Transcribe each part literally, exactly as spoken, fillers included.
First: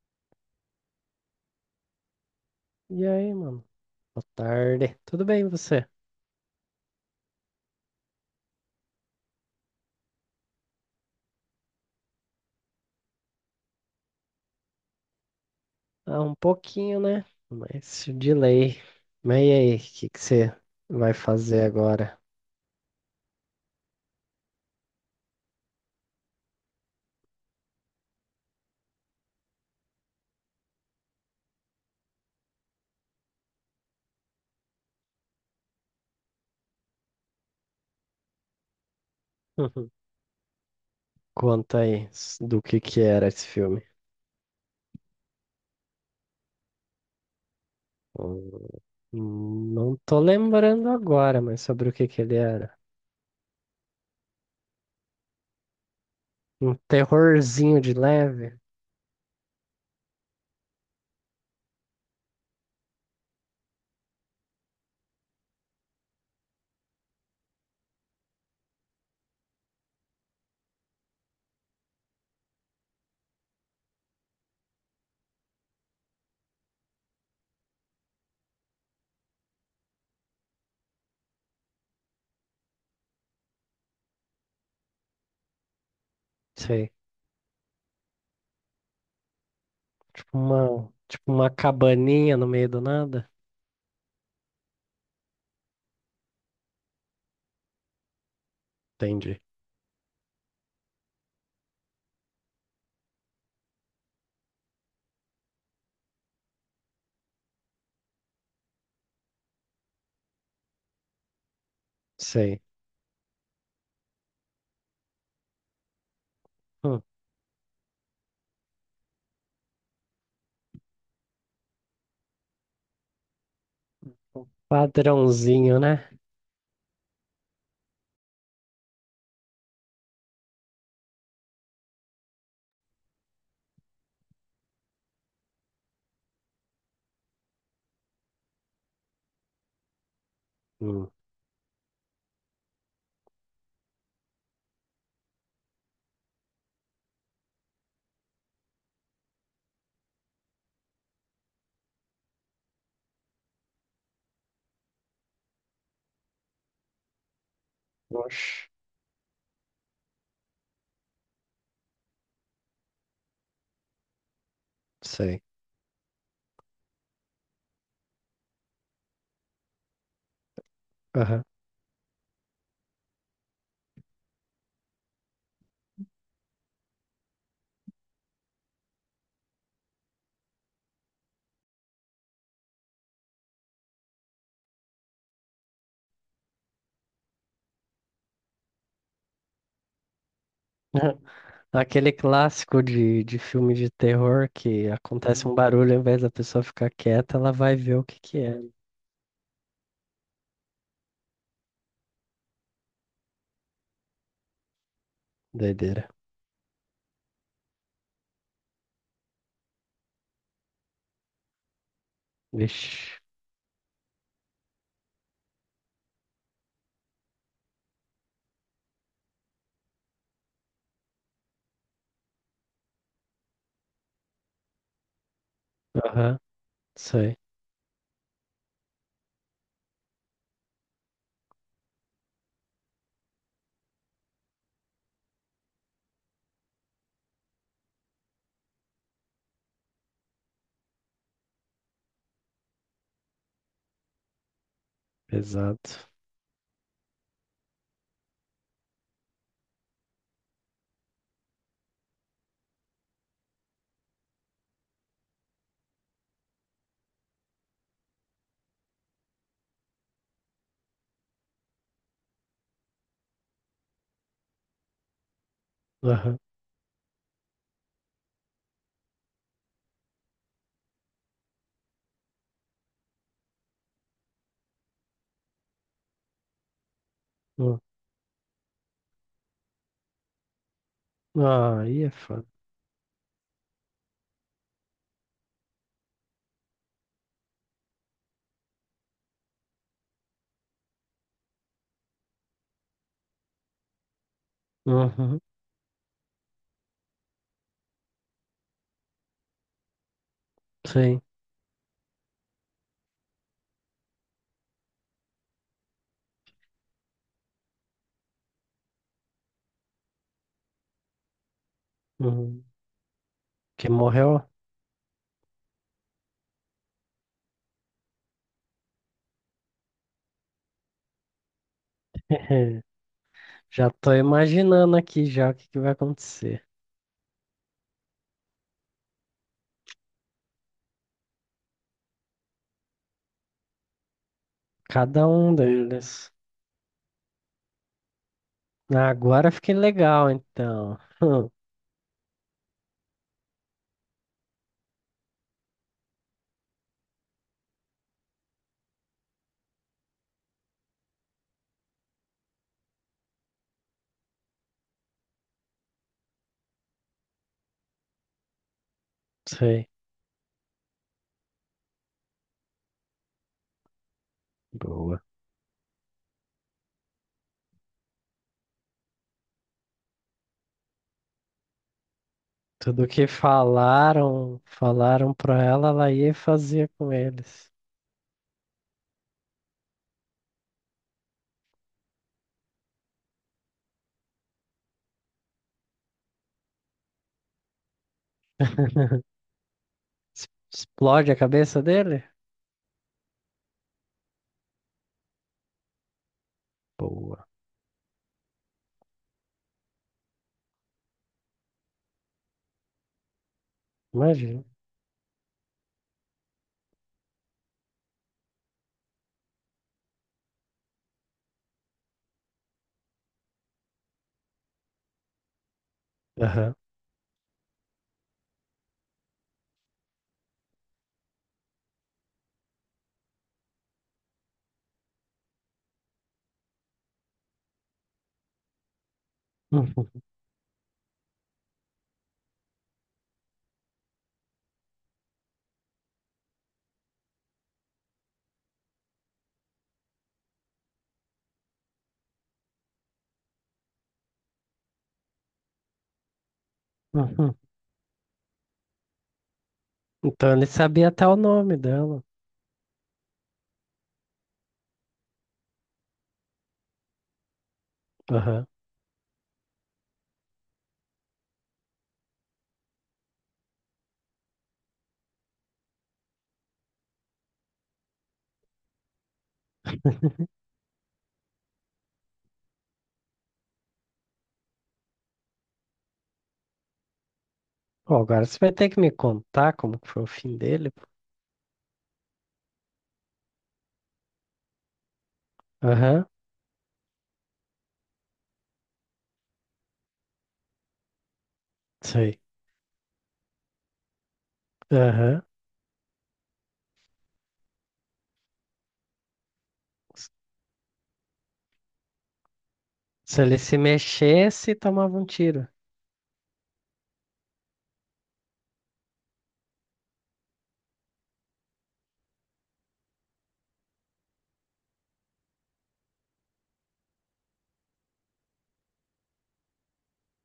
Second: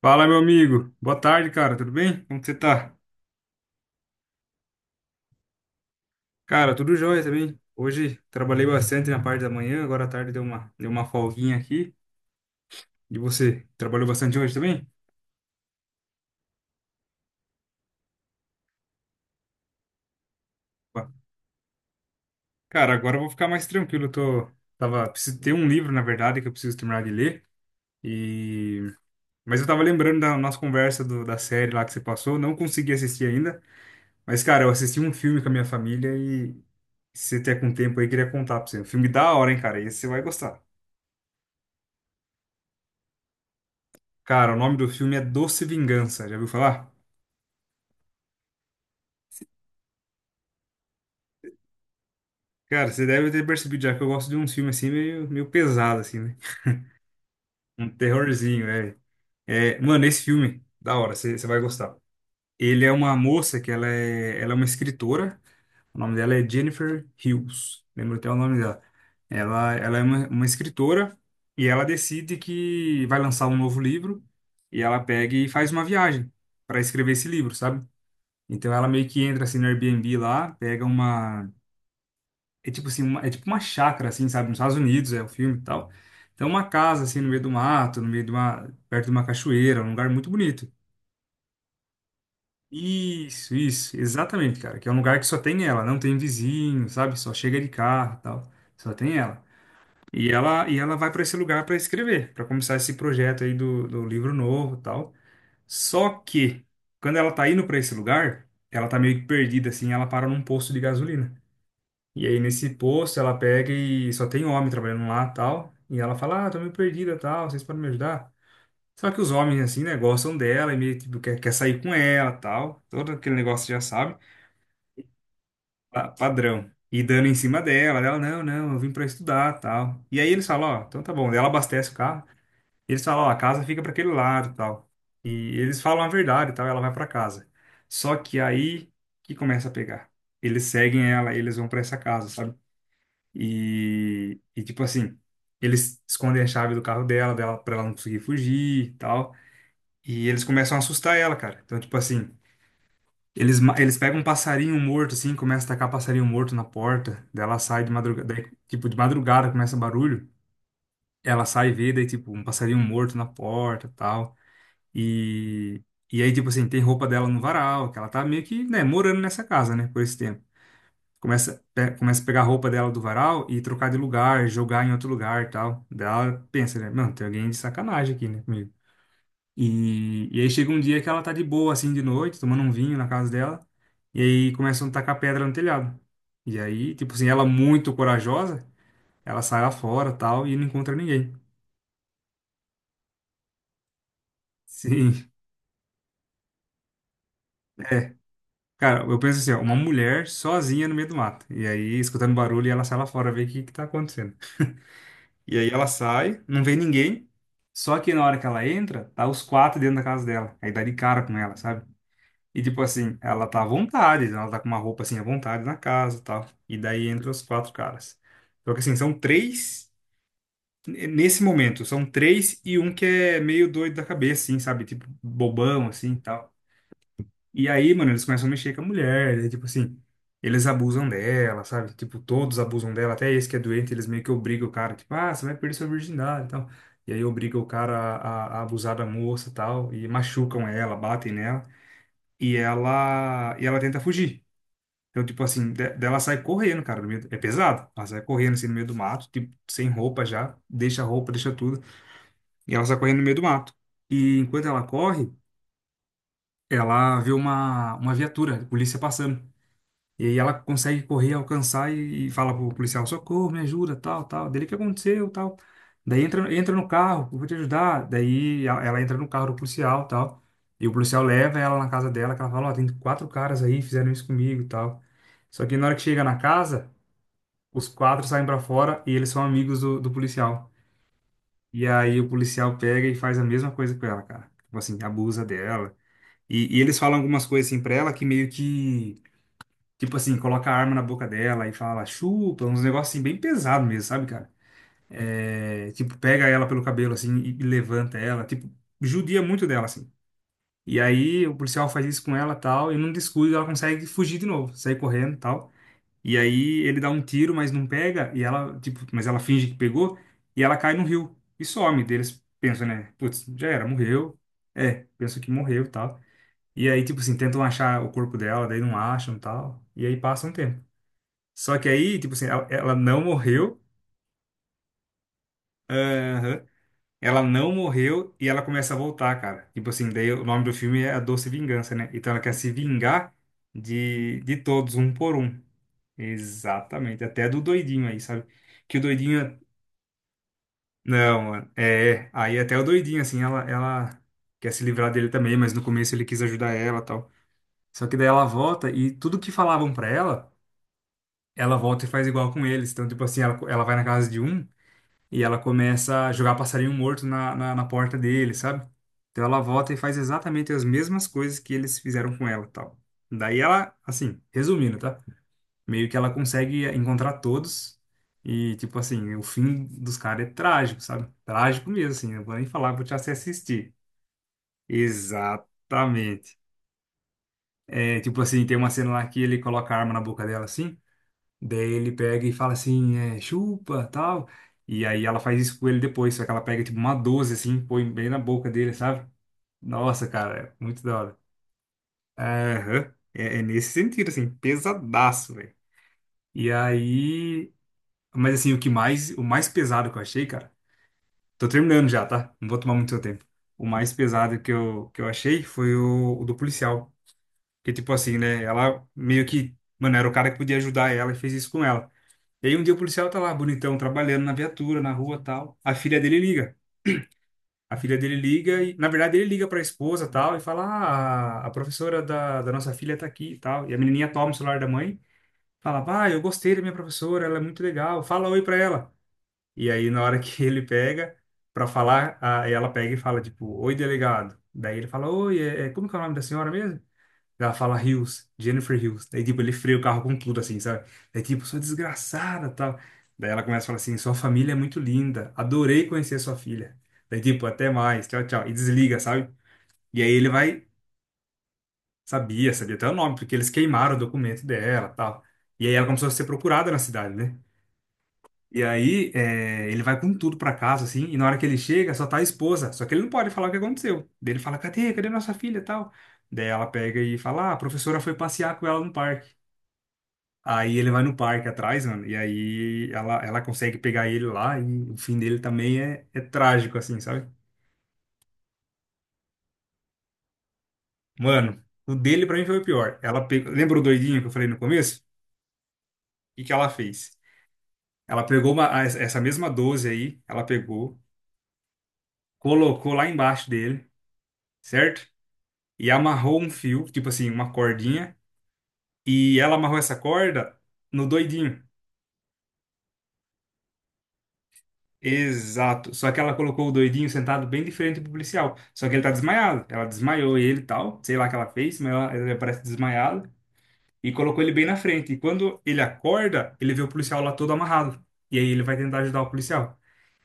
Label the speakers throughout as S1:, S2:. S1: Fala, meu amigo. Boa tarde, cara. Tudo bem? Como que você tá?
S2: E aí, mano? Boa tarde. Tudo bem, e você?
S1: Cara, tudo jóia também. Hoje trabalhei bastante na parte da manhã, agora à tarde deu uma, deu uma folguinha aqui. E você, trabalhou bastante hoje também?
S2: Ah, um pouquinho, né? Mas de lei. Mas e aí, o que que você
S1: Opa.
S2: vai fazer agora?
S1: Cara, agora eu vou ficar mais tranquilo. Eu tô, tava, preciso ter um livro, na verdade, que eu preciso terminar de ler. E... Mas eu tava lembrando da nossa conversa do- da série lá que você passou. Não consegui assistir ainda. Mas, cara, eu assisti um filme com a minha família e se você tiver com tempo aí, eu queria contar pra você. Um filme da hora, hein, cara. Esse você vai gostar.
S2: Conta aí s- do que que era esse filme.
S1: Cara, o nome do filme é Doce Vingança, já ouviu falar?
S2: Hum, Não tô lembrando agora, mas sobre o que que ele era.
S1: Cara, você deve ter percebido já que eu gosto de uns filmes assim meio, meio pesado, assim, né?
S2: Um terrorzinho
S1: Um
S2: de leve?
S1: terrorzinho, é. É, mano, esse filme, da hora, você você vai gostar. Ele é uma moça que ela é, ela é uma escritora, o nome dela é Jennifer Hills, lembro até o nome dela. Ela, ela é uma, uma escritora e ela decide que vai lançar um novo livro e ela pega e faz uma viagem para escrever esse livro, sabe? Então ela meio que entra assim no Airbnb lá, pega uma é tipo assim, uma- é tipo uma chácara, assim, sabe? Nos Estados Unidos é o filme e tal. Então, uma
S2: Sei.
S1: casa, assim, no meio do mato, no meio de uma, perto de uma cachoeira, um lugar muito
S2: Tipo
S1: bonito.
S2: uma, tipo uma cabaninha no meio do nada?
S1: Isso, isso, exatamente, cara. Que é um lugar que só tem ela, não tem vizinho, sabe? Só chega de carro e tal. Só tem
S2: Entendi.
S1: ela. E ela, e ela vai para esse lugar para escrever, para começar esse projeto aí do, do livro novo e tal. Só que, quando ela tá indo para esse lugar, ela tá meio que perdida, assim, ela para num posto de gasolina. E aí
S2: Sei.
S1: nesse posto ela pega e só tem homem trabalhando lá, tal. E ela fala, ah, tô meio
S2: Hum,
S1: perdida, tal, vocês podem me ajudar? Só que os homens, assim, né, gostam dela e meio, tipo, quer, quer sair com ela, tal. Todo aquele negócio já sabe,
S2: Padrãozinho, né?
S1: pa- padrão. E dando em cima dela, ela, não, não, eu vim pra estudar, tal. E aí eles falam, ó, então tá bom. Daí ela abastece o carro. E eles falam, ó, a casa fica pra aquele lado, tal. E eles falam a verdade, tal, ela vai pra casa. Só que aí que começa a pegar. Eles seguem
S2: Hum.
S1: ela, eles vão pra essa casa, sabe? E, e tipo assim, eles escondem a chave do carro dela, dela para ela não conseguir fugir e tal. E eles começam a assustar ela, cara. Então, tipo assim, eles, ma- eles pegam um passarinho morto, assim, começa a tacar passarinho morto na porta. Daí ela sai de madrugada, daí,
S2: Oxe.
S1: tipo, de madrugada começa barulho. Ela sai e vê, daí, tipo, um passarinho morto na porta e tal.
S2: Sei.
S1: E, e aí, tipo assim, tem roupa dela no varal, que ela tá meio que, né, morando nessa casa, né, por esse tempo. Começa, pe- começa a pegar a roupa dela do varal e trocar de lugar, jogar em outro lugar e tal. Daí ela pensa, né? Mano, tem alguém de sacanagem aqui, né, comigo. E, e aí chega um dia que ela tá de boa, assim, de noite, tomando um vinho na casa dela. E aí começam a tacar pedra no telhado. E aí, tipo assim, ela muito corajosa, ela sai lá fora tal e não encontra ninguém.
S2: Aquele clássico de, de filme de terror que
S1: Sim,
S2: acontece um barulho, ao invés da pessoa ficar quieta, ela vai ver o
S1: é.
S2: que que é.
S1: Cara, eu penso assim, ó, uma mulher sozinha no meio do mato. E aí, escutando barulho, ela sai lá fora ver o que que tá acontecendo. E aí ela
S2: Doideira.
S1: sai, não vê ninguém. Só que na hora que ela entra, tá os quatro dentro da casa dela. Aí dá de cara com ela, sabe? E tipo assim,
S2: Vixe.
S1: ela tá à vontade, né? Ela tá com uma roupa assim à vontade na casa e tal. E daí entra os quatro caras. Só que assim, são três. n- Nesse momento, são três e um que é meio doido da cabeça, assim, sabe? Tipo, bobão, assim e
S2: Aham.
S1: tal.
S2: Sei.
S1: E aí, mano, eles começam a mexer com a mulher, daí, tipo assim, eles abusam dela, sabe? Tipo, todos abusam dela, até esse que é doente, eles meio que obrigam o cara, tipo, ah, você vai perder sua virgindade e tal. E aí obriga o cara a, a- a abusar da moça e tal, e machucam ela, batem nela, e ela, e ela tenta fugir. Então, tipo assim, de-
S2: Pesado.
S1: dela sai correndo, cara, no meio do- é pesado. Ela sai correndo assim no meio do mato, tipo, sem roupa já, deixa a roupa, deixa tudo, e ela sai correndo no meio do mato. E enquanto ela corre, ela vê uma, uma viatura, polícia passando. E aí ela consegue correr, alcançar e, e fala pro policial, socorro, me ajuda, tal, tal. Dele, o que aconteceu, tal. Daí
S2: Aham.
S1: entra, entra no carro, eu vou te ajudar. Daí a- ela entra no carro do policial, tal. E o policial leva ela na casa dela, que ela fala, ó, tem quatro caras aí, fizeram isso comigo e tal. Só que na hora que chega na casa,
S2: Hum.
S1: os quatro saem pra fora e eles são amigos do, do policial.
S2: Ah,
S1: E
S2: aí é
S1: aí o
S2: foda.
S1: policial pega e faz a mesma coisa com ela, cara. Tipo assim, abusa dela. E, e eles falam algumas coisas assim pra ela que meio que tipo assim, coloca a arma na boca dela e fala, chupa, uns negócios assim bem pesado mesmo, sabe, cara?
S2: Uhum.
S1: É, tipo, pega ela pelo cabelo assim e, e levanta ela, tipo, judia muito dela, assim. E
S2: Sim.
S1: aí o policial faz isso com ela tal, e num descuido ela consegue fugir de novo, sair correndo tal. E aí ele dá um tiro, mas não pega, e ela, tipo, mas ela finge que pegou, e ela cai no rio e some. Daí eles
S2: Uhum.
S1: pensam, né? Putz, já era,
S2: Que
S1: morreu.
S2: morreu?
S1: É, pensam que morreu tal. E aí, tipo assim, tentam achar o corpo dela, daí não acham tal. E aí passa um tempo. Só que aí, tipo assim, ela, ela não morreu.
S2: Já tô imaginando aqui já o que que vai
S1: Aham.
S2: acontecer.
S1: Ela não morreu e ela começa a voltar, cara. Tipo assim, daí o nome do filme é A Doce Vingança, né? Então ela quer se vingar de, de todos, um
S2: Cada
S1: por
S2: um
S1: um.
S2: deles.
S1: Exatamente. Até do doidinho aí, sabe? Que o
S2: Ah, agora
S1: doidinho.
S2: fiquei legal, então.
S1: Não,
S2: Hum.
S1: mano. É, aí até o doidinho, assim, ela, ela quer se livrar dele também, mas no começo ele quis ajudar ela e tal. Só que daí ela volta e tudo que falavam pra ela, ela volta e faz igual com eles. Então, tipo assim, ela, ela vai na casa de um. E ela começa a jogar passarinho morto na, na, na porta dele, sabe? Então ela
S2: Sei.
S1: volta e faz exatamente as mesmas coisas que eles fizeram com ela, e tal. Daí ela, assim, resumindo, tá?
S2: Boa.
S1: Meio que ela consegue encontrar todos e, tipo assim, o fim dos caras é trágico, sabe? Trágico mesmo, assim, não vou nem falar, vou
S2: Tudo
S1: te
S2: que
S1: assistir.
S2: falaram, falaram pra ela, ela ia e
S1: Exatamente.
S2: fazia com eles.
S1: É, tipo assim, tem uma cena lá que ele coloca a arma na boca dela, assim. Daí ele pega e fala assim, é, chupa, tal. E aí ela faz isso com ele depois, só que ela pega tipo uma doze assim, põe bem na boca dele, sabe? Nossa,
S2: Es-
S1: cara, é muito da
S2: Explode a
S1: hora.
S2: cabeça dele?
S1: Aham. É, é nesse sentido, assim, pesadaço, velho. E
S2: Boa,
S1: aí. Mas assim, o que mais, o mais pesado que eu achei, cara. Tô terminando já, tá? Não vou tomar muito seu tempo. O mais pesado
S2: imagina.
S1: que eu, que eu achei foi o, o do policial. Que tipo assim, né? Ela meio que. Mano, era o cara que podia ajudar ela e fez isso com ela. E aí um dia o policial tá lá, bonitão, trabalhando na viatura, na rua, tal. A filha dele
S2: Aham.
S1: liga. A filha dele liga e, na verdade, ele liga pra esposa, tal, e fala: "Ah, a professora da, da nossa filha tá aqui", e tal. E a menininha toma o celular da mãe, fala: "Pai, eu gostei da minha professora, ela é muito legal. Fala oi pra ela". E aí
S2: Uhum,
S1: na hora que ele pega pra falar, a, ela pega e fala tipo: "Oi, delegado". Daí ele fala: "Oi, é, é- como que é o nome da senhora mesmo?" Ela fala Hills, Jennifer Hills. Daí, tipo, ele freia o carro com tudo, assim, sabe? Daí, tipo, sou desgraçada, tal. Daí ela começa a falar assim, sua família é muito linda. Adorei conhecer sua filha. Daí,
S2: uhum.
S1: tipo, até mais, tchau, tchau. E desliga, sabe? E aí ele
S2: Então ele
S1: vai,
S2: sabia até o nome dela.
S1: sabia, sabia até o nome, porque eles queimaram o documento dela, tal. E aí ela começou a ser procurada na cidade, né?
S2: Aham.
S1: E aí é, ele vai com tudo pra casa, assim, e na hora que ele chega, só tá a esposa. Só que ele não pode falar o que aconteceu. Daí ele fala, cadê? Cadê nossa filha, tal? Daí ela pega e fala, ah, a professora foi passear com ela no parque. Aí ele vai no parque atrás, mano, e aí ela, ela consegue pegar ele lá, e o fim dele também é, é trágico, assim, sabe?
S2: Pô, agora você vai ter que me contar como que foi o fim dele, pô.
S1: Mano, o dele pra mim foi o pior. Ela pegou, lembra o doidinho que eu falei no começo?
S2: Aham,
S1: O que que ela fez? Ela pegou uma, a- essa mesma doze aí, ela pegou,
S2: sei.
S1: colocou lá embaixo dele, certo?
S2: Aham.
S1: E amarrou um fio, tipo assim, uma cordinha, e ela amarrou essa
S2: S-
S1: corda no doidinho.
S2: Se ele se mexesse, tomava um tiro.
S1: Exato. Só que ela colocou o doidinho sentado bem diferente do policial. Só que ele tá desmaiado. Ela desmaiou ele e tal. Sei lá o que ela fez, mas ela, ela parece desmaiada. E colocou ele bem na frente. E quando ele acorda, ele vê o policial lá todo amarrado. E aí ele vai tentar ajudar o policial.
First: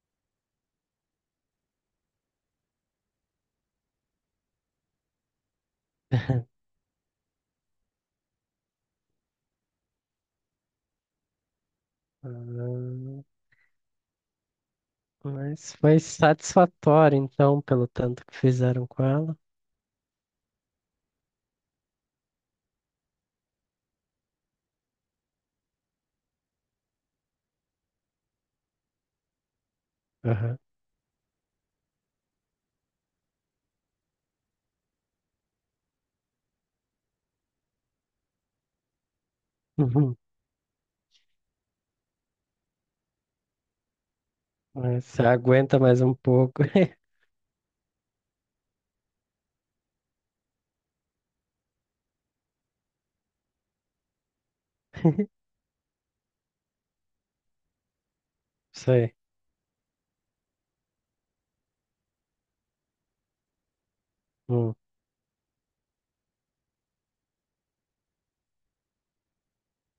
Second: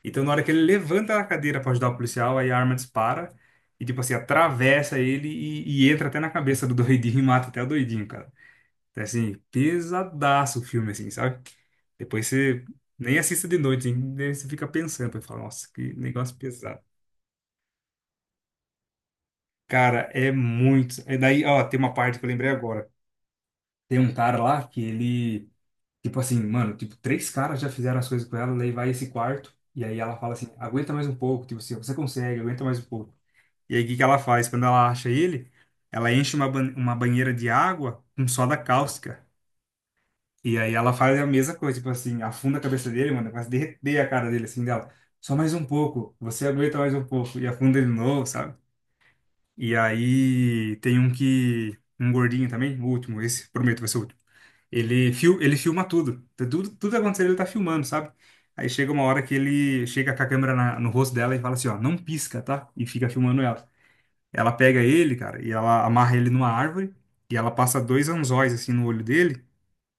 S1: Então, na hora que ele levanta a cadeira pra ajudar o policial, aí a arma dispara. E, tipo assim, atravessa ele e, e entra até na cabeça do doidinho e mata até o doidinho, cara. É, assim, pesadaço o filme, assim, sabe? Depois você nem
S2: Ah,
S1: assista de noite, hein? Daí você fica pensando, vai falar, nossa,
S2: mas
S1: que
S2: foi
S1: negócio pesado.
S2: satisfatório, então, pelo tanto que fizeram com ela.
S1: Cara, é muito. É daí, ó, tem uma parte que eu lembrei agora. Tem um cara lá que ele, tipo assim, mano, tipo, três caras já fizeram as coisas com ela, daí vai esse quarto, e aí ela fala assim,
S2: Aham.
S1: aguenta mais um pouco, tipo assim, você consegue, aguenta mais um pouco. E aí o que que ela faz? Quando ela acha ele, ela enche uma, ban- uma banheira de água com soda cáustica.
S2: Uhum.
S1: E aí ela faz a mesma coisa, tipo assim, afunda a cabeça dele, mano, quase derreter a cara dele, assim, dela.
S2: É, você
S1: Só mais um
S2: aguenta mais um
S1: pouco, você
S2: pouco.
S1: aguenta mais um pouco. E afunda de novo, sabe? E aí tem um que, um gordinho também, o último, esse, prometo, vai ser o último. Ele, fil, ele filma tudo. Tá tudo, tudo acontecendo, ele tá filmando, sabe? Aí chega uma
S2: Sei.
S1: hora que ele chega com a câmera na- no rosto dela e fala assim, ó, não pisca, tá? E fica filmando ela. Ela
S2: Hum.
S1: pega ele, cara, e ela amarra ele numa árvore, e ela passa dois anzóis, assim, no olho dele,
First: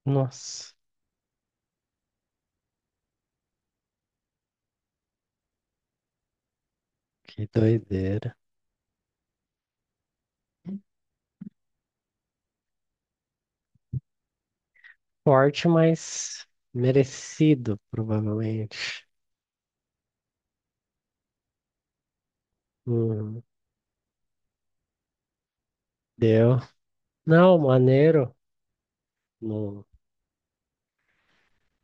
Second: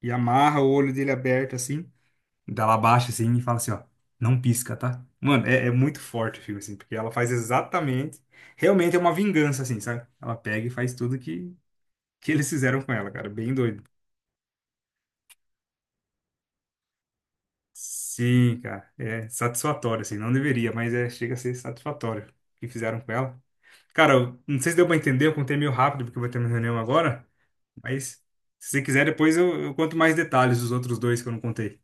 S1: e amarra o
S2: Nossa,
S1: olho dele aberto, assim, dela abaixa assim e fala assim, ó, não pisca, tá? Mano, é, é muito forte o filme, assim, porque ela faz
S2: que
S1: exatamente.
S2: doideira.
S1: Realmente é uma vingança, assim, sabe? Ela pega e faz tudo que, que eles fizeram com ela, cara. Bem doido.
S2: Forte, mas merecido,
S1: Sim, cara.
S2: provavelmente.
S1: É satisfatório, assim. Não deveria, mas é, chega a ser satisfatório o que fizeram com ela.
S2: Hum.
S1: Cara, eu não sei se deu pra entender, eu contei meio rápido, porque eu vou ter uma
S2: Deu.
S1: reunião agora.
S2: Não,
S1: Mas
S2: maneiro.
S1: se você quiser, depois eu, eu
S2: Não.
S1: conto mais detalhes dos outros dois que eu não contei.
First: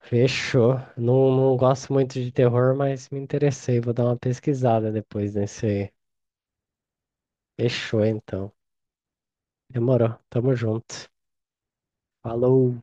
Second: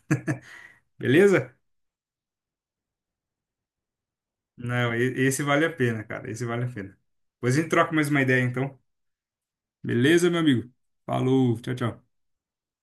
S2: Fechou. Não,
S1: Beleza?
S2: não gosto muito de terror, mas me interessei. Vou dar uma pesquisada
S1: Não, e-
S2: depois
S1: esse vale
S2: nesse
S1: a
S2: aí.
S1: pena, cara. Esse vale a pena. Depois a gente troca
S2: Fechou,
S1: mais uma ideia,
S2: então.
S1: então.
S2: Demorou.
S1: Beleza, meu
S2: Tamo
S1: amigo?
S2: junto.
S1: Falou, tchau, tchau.
S2: Falou.